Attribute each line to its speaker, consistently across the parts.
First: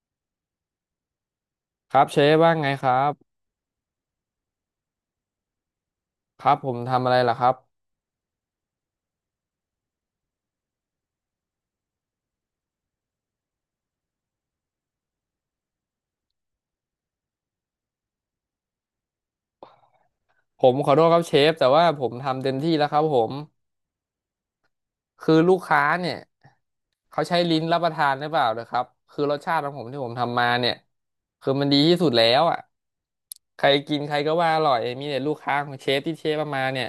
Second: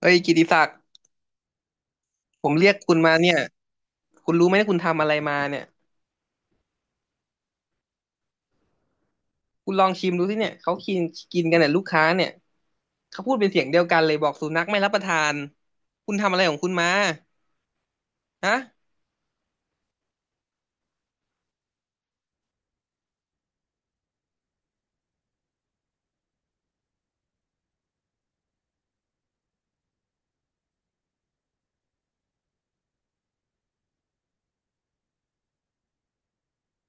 Speaker 1: เอ้ยกิติศักดิ์
Speaker 2: ครับเชฟ
Speaker 1: ผ
Speaker 2: ว่า
Speaker 1: ม
Speaker 2: ไง
Speaker 1: เรียก
Speaker 2: ค
Speaker 1: คุ
Speaker 2: รั
Speaker 1: ณมาเนี่
Speaker 2: บ
Speaker 1: ยคุณรู้ไหมว่าคุณทำอะไรมาเนี่ย
Speaker 2: ครับผมทำอะไรล่ะครับ
Speaker 1: คุณลองชิมดูสิเนี่ยเขากินกินกันเนี่ยลูกค้าเนี่ยเขาพูดเป็นเสียงเดียวกันเลยบอกสุนัขไม่รับประทานคุณทำอะไรของคุณมาฮะ
Speaker 2: ผมขอโทษครับเชฟแต่ว่าผมทำเต็มที่แล้วครับผมคือลูกค้าเนี่ยเขาใช้ลิ้นรับประทานหรือเปล่านะครับคือรสชาติของผมที่ผมทำมาเนี่ยคือมันดีที่สุดแล้วอ่ะใครกินใครก็ว่าอร่อยมีแต่ลูกค้าของเชฟที่เชฟเอามาเนี่ย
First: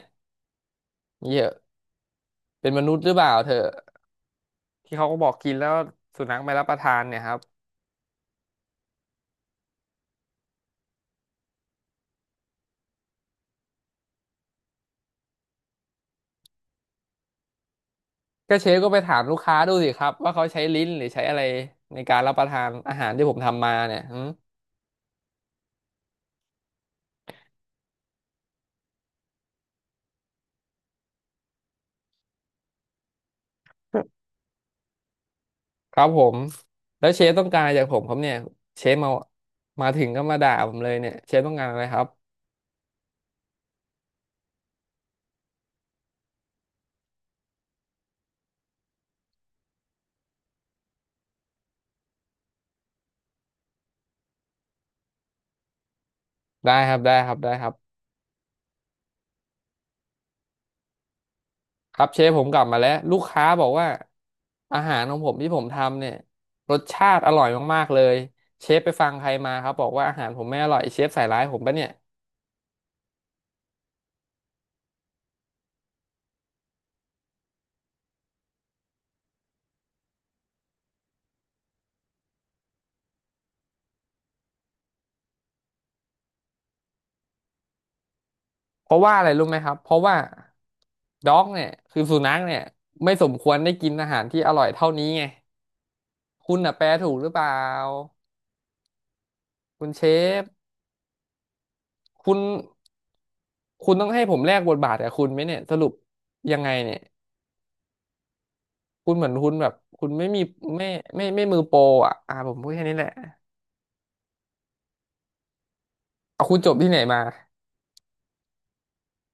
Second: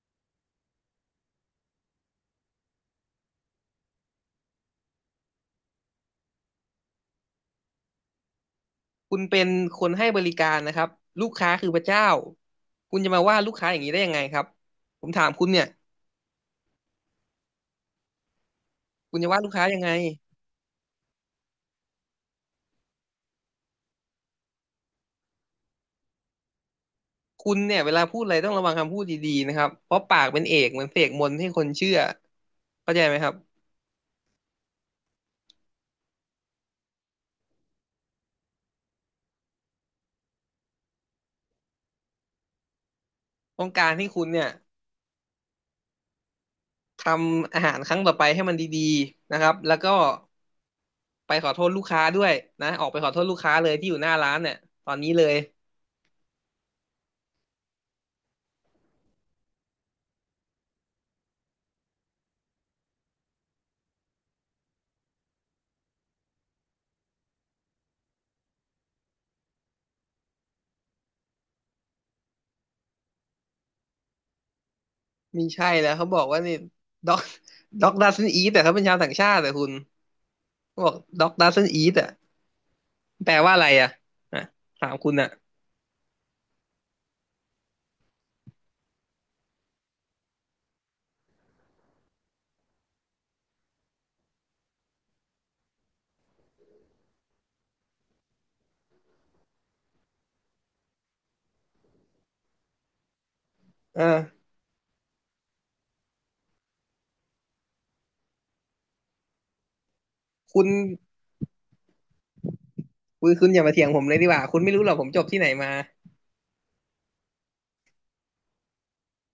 Speaker 2: เยอะเป็นมนุษย์หรือเปล่าเถอะที่เขาก็บอกกินแล้วสุนัขไม่รับประทานเนี่ยครับ
Speaker 1: คุณเป็นคนให้บริการนะครับลูกค้าคือพระเจ้าคุณจะมาว่าลูกค้าอย่างนี้ได้ยังไงครับผมถามคุณเนี่ย
Speaker 2: ก็เชฟก็ไปถา
Speaker 1: คุณ
Speaker 2: ม
Speaker 1: จะ
Speaker 2: ลูก
Speaker 1: ว่าลูก
Speaker 2: ค้า
Speaker 1: ค้า
Speaker 2: ดู
Speaker 1: ยัง
Speaker 2: สิ
Speaker 1: ไง
Speaker 2: ครับว่าเขาใช้ลิ้นหรือใช้อะไรในการรับประทานอาหารที่ผมทำมาเนี่ยหืม
Speaker 1: คุณเนี่ยเวลาพูดอะไรต้องระวังคำพูดดีๆนะครับเพราะปากเป็นเอกเหมือนเสกมนต์ให้คนเชื่อเข้าใจไหมครับ
Speaker 2: ครับผมแล้วเชฟต้องการอะไรจากผมครับเนี่ยเชฟมาถึงก็มาด่าผมเลยเนี่ยเชฟต้องการอะไรครับ
Speaker 1: ต้องการให้คุณเนี่ย ทำอาหารครั้งต่อไปให้มันดีๆนะครับ แล้วก็ไปขอโทษลูกค้าด้วยนะ ออกไปขอโทษลูกค้าเลยที่อยู่หน้าร้านเนี่ยตอนนี้เลย
Speaker 2: ได้ครับได้ครับได้ครับครับเชฟผมกลับมาแล้วลูกค้าบอกว่าอาหารของผมที่ผมทำเนี่ยรสชาติอร่อยมากๆเลยเชฟไปฟังใครมาครับบอกว่าอาหารผมไม่อร่อยเชฟใส่ร้ายผมปะเนี่ย
Speaker 1: มีใช่แล้วเขาบอกว่านี่ด็อกด็ อกดัซนอีแต่เขาเป็นชาวต่างชาติแต่คุณเขาบอกด็อกดัซนอีแต่แปลว่าอะไรอ่ะอ่ะถามคุณอ่ะ
Speaker 2: เพราะว่าอะไรรู้ไหมครับเพราะว่าด็อกเนี่ยคือสุนัขเนี่ยไม่สมควรได้กินอาหารที่อร่อยเท่านี้ไงคุณน่ะแปลถูกหรือเปล่าคุณเชฟ คุณคุณ
Speaker 1: เอ
Speaker 2: ต้องให้ผม
Speaker 1: อ
Speaker 2: แลกบทบาทกับคุณไหมเนี่ยสรุปยังไงเนี่ยคุณเหมือนคุณแบบคุณไม่มี
Speaker 1: คุณ
Speaker 2: ไม่ไม่มือโปรอ่ะผมพูดแค่นี้แหละ
Speaker 1: คุณอย่ามาเถียงผมเลยดีกว่า คุณไม่รู้หรอกผมจบที่ไหนมา
Speaker 2: เอาคุณจบที่ไหนมา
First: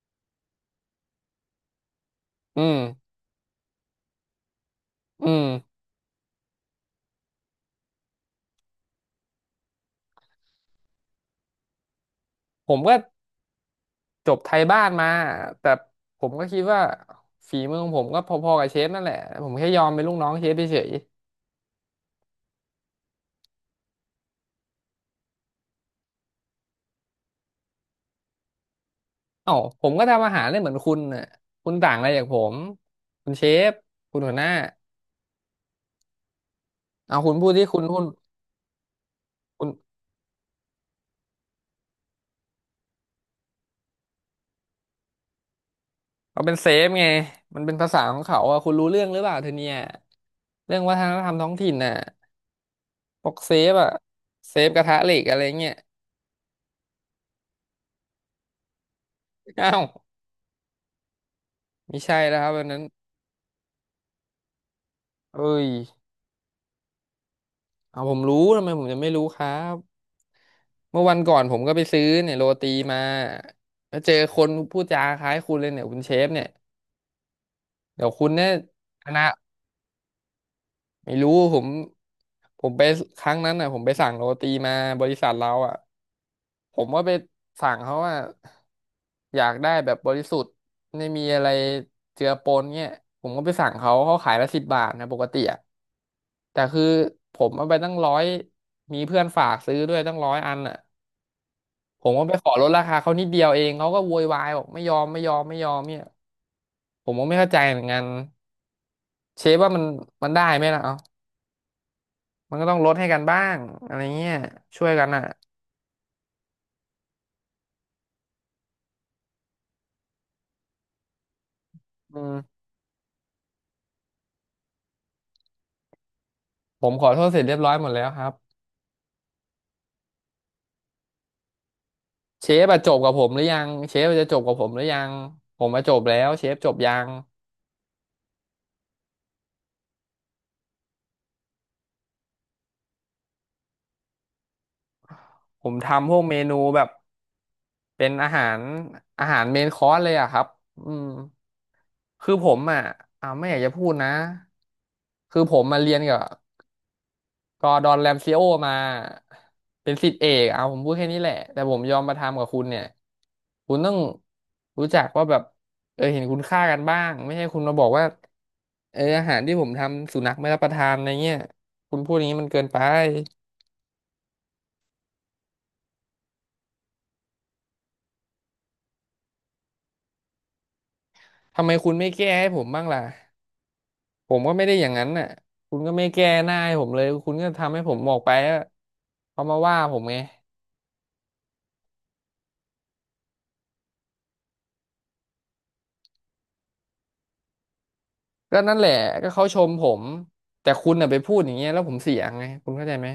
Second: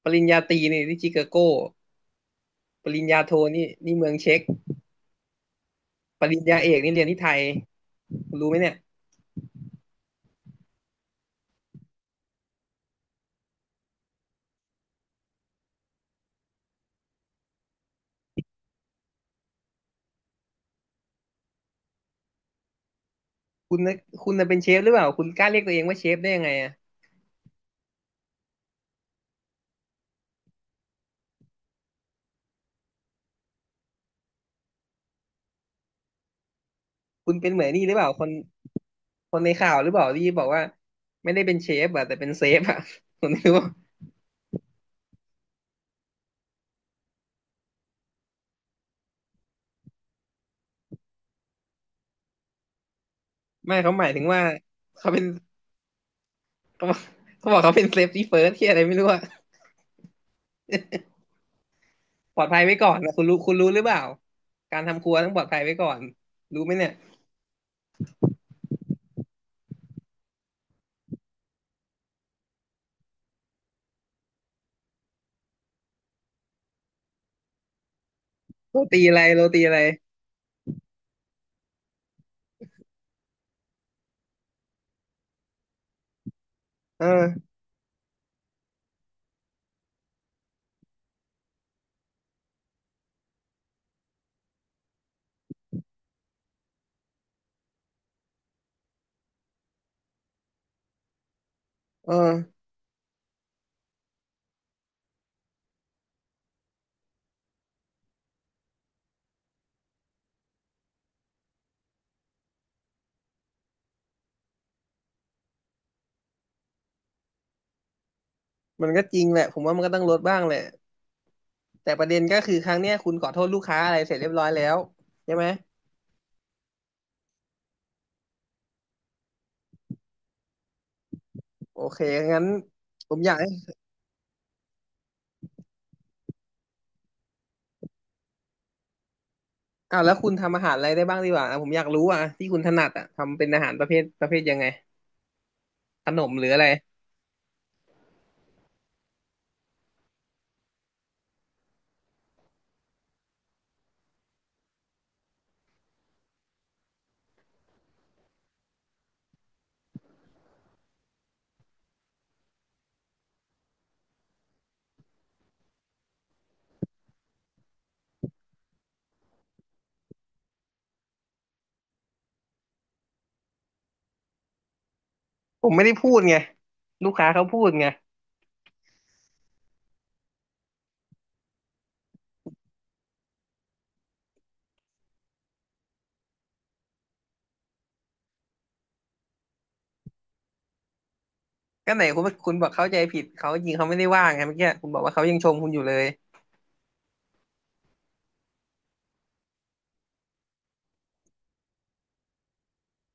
Speaker 1: ปริญญาตรีนี่ที่ชิคาโก
Speaker 2: อืม
Speaker 1: ปริญญาโทนี่เมืองเช็ก
Speaker 2: อืม
Speaker 1: ปริญญาเอกนี่เรียนที่ไทยคุณรู้ไหมเนี่ย
Speaker 2: ผมก็จบไทยบ้านมาแต่ผมก็คิดว่าฝีมือของผมก็พอๆกับเชฟนั่นแหละผมแค่ยอมเป็นลูกน้องเชฟเฉย
Speaker 1: คุณน่ะคุณน่ะเป็นเชฟหรือเปล่าคุณกล้าเรียกตัวเองว่าเชฟได้ยังไงอ่ะ
Speaker 2: ๆเอ้าผมก็ทำอาหารได้เหมือนคุณน่ะคุณต่างอะไรจากผมคุณเชฟคุณหัวหน้าเอาคุ
Speaker 1: คุ
Speaker 2: ณ
Speaker 1: ณ
Speaker 2: พู
Speaker 1: เป็
Speaker 2: ด
Speaker 1: นเหมื
Speaker 2: ที่
Speaker 1: อน
Speaker 2: คุณ
Speaker 1: นี่หรือเปล่าคนใน
Speaker 2: คุณ
Speaker 1: ข่าวหรือเปล่าที่บอกว่าไม่ได้เป็นเชฟอะแต่เป็นเซฟอะ ผมไม่รู้ว่า
Speaker 2: เขาเป็นเซฟไงมันเป็นภาษาของเขาอ่ะคุณรู้เรื่องหรือเปล่าเธอเนี่ยเรื่องวัฒนธรรมท้องถิ่นน่ะพวกเซฟ
Speaker 1: ไม่
Speaker 2: อ่ะ
Speaker 1: เขาหมายถึงว่า
Speaker 2: เซฟกระทะ
Speaker 1: เขา
Speaker 2: เหล็
Speaker 1: เป็
Speaker 2: ก
Speaker 1: น
Speaker 2: อะไรเงี้ย
Speaker 1: เขาบอกเขาบอกเขาเป็นเซฟตี้เฟิร์สที่อะไรไม่รู้อ่ะ
Speaker 2: อ้าวไม่ใช่แล้
Speaker 1: ป
Speaker 2: ว
Speaker 1: ลอ
Speaker 2: ค
Speaker 1: ด
Speaker 2: รับ
Speaker 1: ภัย
Speaker 2: วัน
Speaker 1: ไว้
Speaker 2: นั้น
Speaker 1: ก่อนนะคุณรู้หรือเปล่าการทำครัวต้องป
Speaker 2: เอ้
Speaker 1: ลอดภัย
Speaker 2: ย
Speaker 1: ไว้ก่อนรู้ไหมเนี่ย
Speaker 2: เอาผมรู้ทำไมผมจะไม่รู้ครับ เมื่อวันก่อนผมก็ไปซื้อเนี่ยโรตีมาแล้วเจอคนพูดจาคล้ายคุณเลยเนี่ยคุณเชฟเนี่ยเดี๋ยวคุณเนี่ยคณะ
Speaker 1: โรตีอะไร
Speaker 2: ไม่รู้ผมผมไปครั้งนั้นอ่ะผมไปสั่งโรตีมาบริษัทเราอ่ะผมก็
Speaker 1: เอ
Speaker 2: ไป
Speaker 1: อ
Speaker 2: สั่งเขาว่าอยากได้แบบบริสุทธิ์ไม่มีอะไรเจือปนเงี้ยผมก็ไปสั่งเขาเขาขายละ10 บาทนะปกติอ่ะแต่คือผมเอาไปตั้งร้อยมีเพื่อนฝากซื้อด้วยตั้งร้อยอันอ่ะผ
Speaker 1: เอ
Speaker 2: ม
Speaker 1: อ
Speaker 2: ก็ไปขอลดราคาเขานิดเดียวเองเขาก็โวยวายบอกไม่ยอมไม่ยอมไม่ยอมเนี่ยผมก็ไม่เข้าใจเหมือนกันเชฟว่ามันได้ไหมล่ะเอ้า มันก็ต้องลดให้กันบ้างอะไรเงี้ยช่วยกันอ่ะ
Speaker 1: มันก็จริงแหละผมว่ามันก็ต้องลดบ้างแหละแต่ประ
Speaker 2: อื
Speaker 1: เด็น
Speaker 2: ม
Speaker 1: ก็คือครั้งเนี้ยคุณขอโทษลูกค้าอะไรเสร็จเรียบร้อยแล้วใช่ไหม
Speaker 2: ผมขอโทษเสร็จเรียบร้อยหมดแล้วครับ
Speaker 1: โอเคงั้น
Speaker 2: เชฟอะจบกั
Speaker 1: ผ
Speaker 2: บ
Speaker 1: ม
Speaker 2: ผ
Speaker 1: อ
Speaker 2: ม
Speaker 1: ยา
Speaker 2: ห
Speaker 1: ก
Speaker 2: รือ
Speaker 1: ให้
Speaker 2: ยังเชฟจะจบกับผมหรือยังผมมาจบแล้วเชฟจบยัง
Speaker 1: อ่าแล้วคุณทำอาหารอะไรได้บ้างดีกว่าอ่ะผมอยากรู้อ่ะที่คุณถนัดอ่ะทำเป็นอาหารประเภทยังไง
Speaker 2: ผม
Speaker 1: ข
Speaker 2: ทำพว
Speaker 1: น
Speaker 2: ก
Speaker 1: ม
Speaker 2: เม
Speaker 1: หรือ
Speaker 2: นู
Speaker 1: อะไร
Speaker 2: แบบเป็นอาหารเมนคอร์สเลยอะครับอืมคือผมอ่ะไม่อยากจะพูดนะคือผมมาเรียนกับ ก็ดอนแรมซิโอมาเป็นศิษย์เอกเอาผมพูดแค่นี้แหละแต่ผมยอมมาทำกับคุณเนี่ยคุณต้องรู้จักว่าแบบเออเห็นคุณค่ากันบ้างไม่ใช่คุณมาบอกว่าเอออาหารที่ผมทำสุนัขไม่รับประทานอะไรเงี้ยคุณพูดอย่างนี้มันเกินไป
Speaker 1: ผมไม่ได้พูดไงลูกค้าเขาพูดไง
Speaker 2: ทำไมคุณไม่แก้ให้ผมบ้างล่ะผมก็ไม่ได้อย่างนั้นน่ะคุณก็ไม่แก้หน้าให้ผมเลยคุณก็ทำให้ผมออกไปอะเขามาว่าผมไง
Speaker 1: ก็ไหนคุณบอกเข้าใจผิดเขาจริงเขาไม่ได้ว่างไงเมื่อกี้คุณบอกว่าเขายังชมคุณอยู่เลย
Speaker 2: ก็นั่นแหละก็เขาชมผมแต่คุณน่ะไปพูดอย่างเงี้ยแล้วผมเสียไงคุณเข้าใจไหม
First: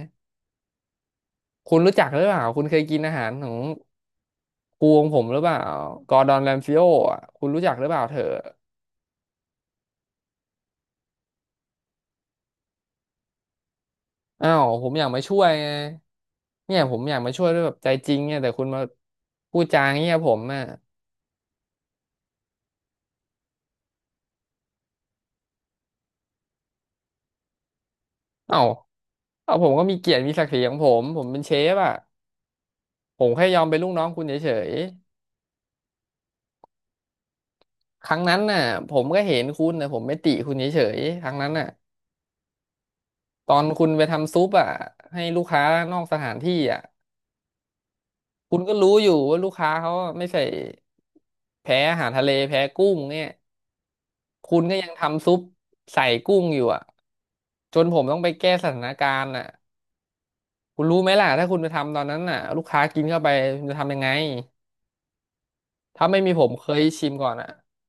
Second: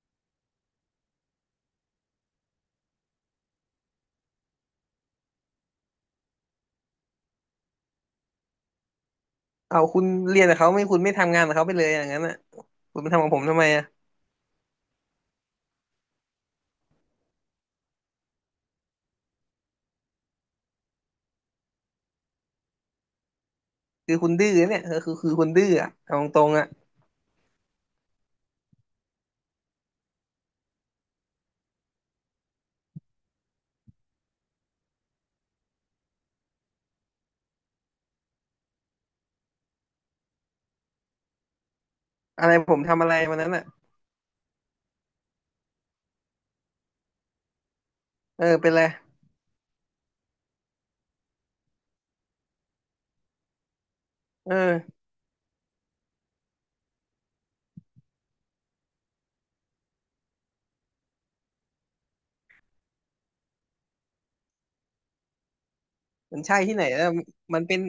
Speaker 2: คุณรู้จักหรือเปล่าคุณเคยกินอาหารของกูของผมหรือเปล่ากอร์ดอนแรมซิโออ่ะคุณรู้จักหรือเปล่าเธอ
Speaker 1: เอาคุณเรียนกับเขาไม่คุณไม่ทำงานกับเขาไปเลยอย่างนั้นอ่ะคุณมาทำกับผมทำไมอ่ะ
Speaker 2: อ้าวผมอยากมาช่วยไงเนี่ยผมอยากมาช่วยด้วยแบบใจจริงเนี่ยแต่คุณมาพูดจาอย่างเงี้ยผมอ่ะ
Speaker 1: คือคุณดื้อเนี่ยเออคือคุณดื้ออ่ะเอาตรงๆอ่ะ
Speaker 2: เอ้าเอาผมก็มีเกียรติมีศักดิ์ศรีของผมผมเป็นเชฟอ่ะผมแค่ยอมเป็นลูกน้องคุณเฉยๆครั้งนั้นน่ะผมก็เห็นคุณแต่ผมไม่ติคุณเฉยๆครั้งนั้นน่ะ
Speaker 1: อะไรผมทำอะไรวัน
Speaker 2: ต
Speaker 1: นั้น
Speaker 2: อน
Speaker 1: อ่ะ
Speaker 2: คุณไปทำซุปอ่ะให้ลูกค้านอกสถานที่อ่ะ
Speaker 1: เออ
Speaker 2: คุณ
Speaker 1: เป็
Speaker 2: ก็
Speaker 1: นไร
Speaker 2: รู้อยู่ว่าลูกค้าเขาไม่ใส่แพ้อาหารทะเลแพ้กุ้งเนี่ย
Speaker 1: เอ
Speaker 2: คุณก็ยัง
Speaker 1: อ
Speaker 2: ทำซุปใส่กุ้งอยู่อ่ะจนผมต้องไปแก้สถานการณ์อ่ะคุณรู้ไหมล่ะถ้าคุณไปทำตอนนั้นน่ะลูกค้ากินเข้าไปคุณจะทำยังไงถ้าไม่มี
Speaker 1: มัน
Speaker 2: ผม
Speaker 1: ใช่
Speaker 2: เค
Speaker 1: ที่ไห
Speaker 2: ย
Speaker 1: นแล้
Speaker 2: ชิ
Speaker 1: ว
Speaker 2: มก่อนอ่ะ
Speaker 1: มันเป็น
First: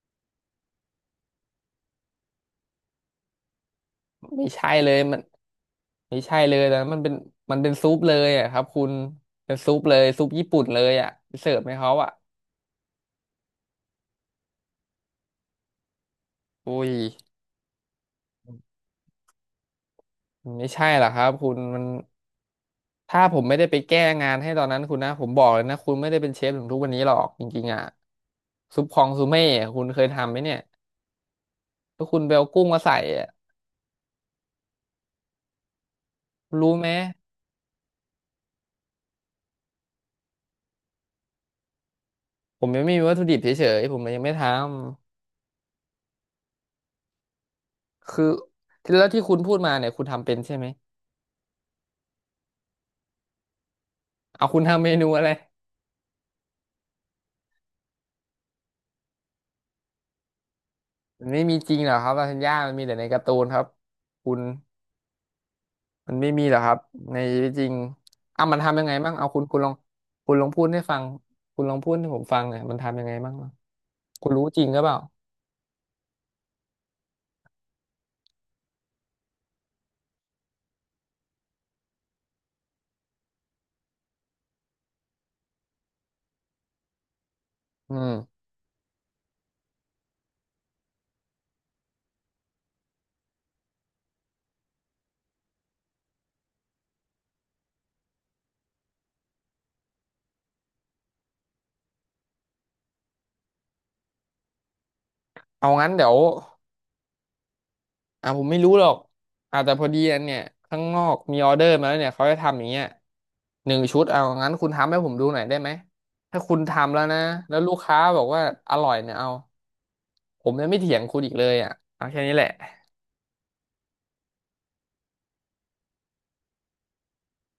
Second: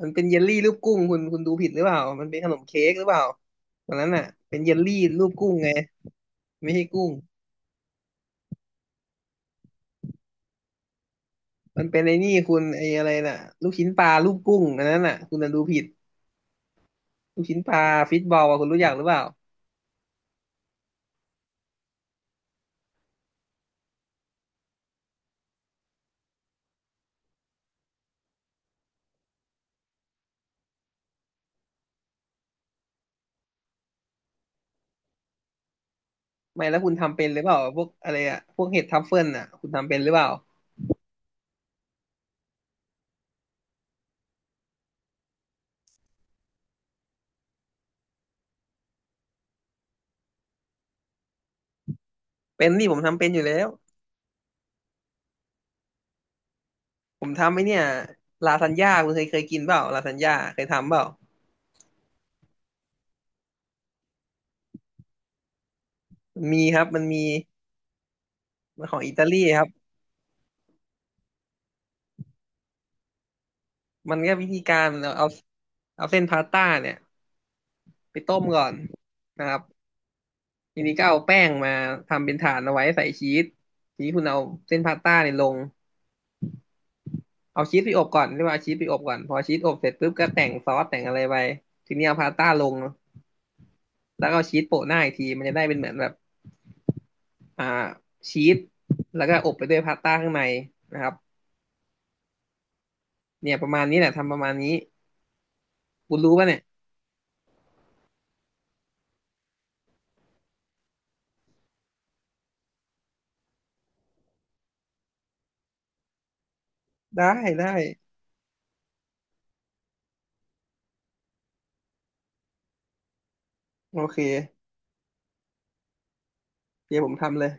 Speaker 1: มันเป็นเยลลี่รูปกุ้งคุณดูผิดหรือเปล่ามันเป็นขนมเค้กหรือเปล่าตอนนั้นน่ะ
Speaker 2: ไม่
Speaker 1: เป็น
Speaker 2: ใช่
Speaker 1: เยล
Speaker 2: เล
Speaker 1: ลี่
Speaker 2: ยมัน
Speaker 1: รูปกุ้งไง
Speaker 2: ไม่ใช่เลย
Speaker 1: ไม่
Speaker 2: แต่
Speaker 1: ใช่
Speaker 2: มัน
Speaker 1: กุ้
Speaker 2: เป็
Speaker 1: ง
Speaker 2: นมันเป็นซุปเลยอ่ะครับคุณเป็นซุปเลยซุปญี่ปุ่นเลยอ่ะไปเสิร์ฟให้
Speaker 1: มัน
Speaker 2: เขา
Speaker 1: เป็น
Speaker 2: อ่ะ
Speaker 1: ไอ้นี่คุณไอ้อะไรน่ะลูกชิ้นปลารูปกุ้งอันนั้นน่ะคุณน่ะดูผิด
Speaker 2: อุ้ย
Speaker 1: ลูกชิ้นปลาฟิตบอลอ่ะคุณรู้จักหรือเปล่า
Speaker 2: มันไม่ใช่หรอกครับคุณมัน ถ้าผมไม่ได้ไปแก้งานให้ตอนนั้นคุณนะผมบอกเลยนะคุณไม่ได้เป็นเชฟถึงทุกวันนี้หรอกจริงๆอ่ะซุปคองซูเม่คุณเคยทำไหมเนี่ยถ้าคุณไปเอากุ้งมาใส่อะคุณ
Speaker 1: ไม่
Speaker 2: รู้
Speaker 1: แล้ว
Speaker 2: ไหม
Speaker 1: คุณทำเป็นหรือเปล่าพวกอะไรอ่ะพวกเห็ดทัฟเฟิลน่ะคุณทำเป็นหรือเปล่า
Speaker 2: ผมยังไม่มีวัตถุดิบเฉยๆผมเลยยังไม่ทำคือที่แล้วที่คุณพูดมาเนี่ยคุณทำเป็นใช่ไหม
Speaker 1: เป็นนี่ผมทำเป็นอยู่แล้ว
Speaker 2: เอาคุณทำเมนูอะไร
Speaker 1: ผมทำไอ้เนี่ยลาซานญ่าคุณเคยกินเปล่าลาซานญ่าเคยทำเปล่า
Speaker 2: มันไม่มีจริงหรอกครับลาซานญ่ามันมีแต่ในการ์ตูนครับคุณมันไม่มีหรอก
Speaker 1: มี
Speaker 2: ครั
Speaker 1: ค
Speaker 2: บ
Speaker 1: รับมัน
Speaker 2: ใน
Speaker 1: มี
Speaker 2: ชีวิตจริงอ่ะมันทำยั
Speaker 1: มัน
Speaker 2: งไง
Speaker 1: ของ
Speaker 2: บ้า
Speaker 1: อิ
Speaker 2: ง
Speaker 1: ตา
Speaker 2: เอา
Speaker 1: ลี
Speaker 2: คุณ
Speaker 1: ค
Speaker 2: ล
Speaker 1: รับ
Speaker 2: องคุณลองพูดให้ฟังคุณลองพูดให้ผมฟังหน่อยมันทำยังไงบ้างเนอะ
Speaker 1: มัน
Speaker 2: คุณ
Speaker 1: ก็
Speaker 2: รู้
Speaker 1: วิ
Speaker 2: จ
Speaker 1: ธี
Speaker 2: ริงห
Speaker 1: กา
Speaker 2: รือเป
Speaker 1: ร
Speaker 2: ล่า
Speaker 1: เอาเอาเส้นพาสต้าเนี่ย ไปต้มก่อนนะครับทีนี้ก็เอาแป้งมาทำเป็นฐานเอาไว้ใส่ชีสทีนี้คุณเอาเส้นพาสต้าเนี่ยลงเอาชีสไป
Speaker 2: อื
Speaker 1: อบ
Speaker 2: ม
Speaker 1: ก่อนเรียกว่าเอาชีสไปอบก่อนพอชีสอบเสร็จปุ๊บก็แต่งซอสแต่งอะไรไปทีนี้เอาพาสต้าลงแล้วก็เอาชีสโปะหน้าอีกทีมันจะได้เป็นเหมือนแบบอ่าชีสแล้วก็อบไปด้วยพาสต้าข้างในนะครับเนี่ยประมาณนี้แหละทำประมาณนี้
Speaker 2: เอางั้นเดี๋ย
Speaker 1: คุ
Speaker 2: ว
Speaker 1: ณรู้ป่ะเนี่ย
Speaker 2: อ่ะผมไม่รู้หรอกอ่ะแต่พอดีอันเนี่ยข้างนอกมีออเดอร์มาแล้วเนี่ยเขาจะทำอย่างเงี้ย1 ชุดเอางั้นคุณทำให้ผมดูหน่อยได้ไหมถ้าคุณทำแล้วนะ
Speaker 1: ได้
Speaker 2: แล้ว
Speaker 1: ได้
Speaker 2: ลูกค้าบอกว่าอร่อยเนี่ยเอาผมจะไม่เถียงคุณอีกเลยอ่ะเอาแค่นี้แหละ
Speaker 1: โอเคเดี๋ยวผมทำเลย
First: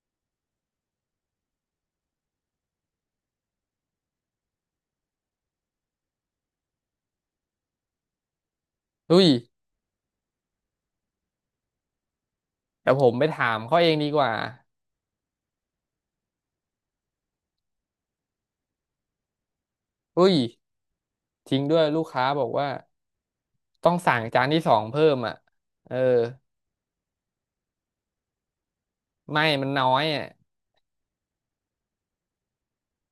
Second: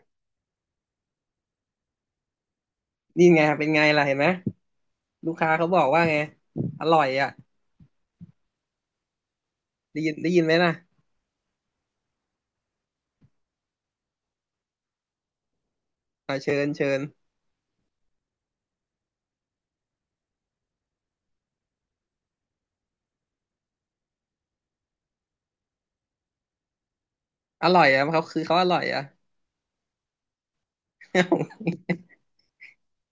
Speaker 1: นี่ไงเป็นไงล่ะเห็นไหมลูกค้าเขาบอกว่าไงอร่อยอ่ะ
Speaker 2: อุ้ย
Speaker 1: ได้ยินไหมนะ
Speaker 2: แต่ผมไปถามเขาเองดีกว่า
Speaker 1: อ่าเชิญเชิญ
Speaker 2: อุ้ยจริงด้วยลูกค้าบอกว่าต้องสั่งจานที่ 2เพิ่มอ่ะเออ
Speaker 1: อร่อยอ่ะเขาคือเขาอร่อยอ่ะ
Speaker 2: ไม่มันน้อยอ่ะ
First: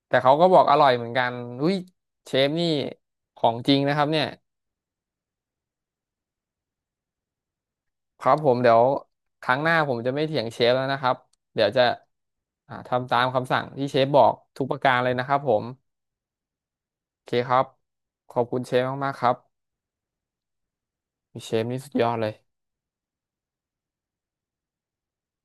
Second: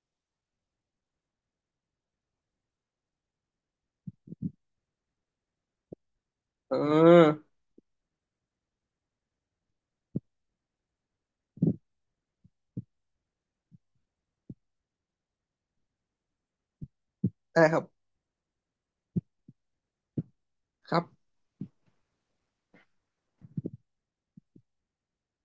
Speaker 2: แต่เขาก็บอกอร่อยเหมือนกันอุ้ยเชฟนี่ของจริงนะครับเนี่ย
Speaker 1: เออ
Speaker 2: ครับผมเดี๋ยวครั้งหน้าผมจะไม่เถียงเชฟแล้วนะครับเดี๋ยวจะทำตามคำสั่งที่เชฟบอกทุกประการเลยนะครับผมโอเคครั
Speaker 1: ได้
Speaker 2: บ
Speaker 1: ครับ
Speaker 2: ขอบคุณเชฟมากๆครับ
Speaker 1: ครับ
Speaker 2: เชฟนี่สุดยอดเลย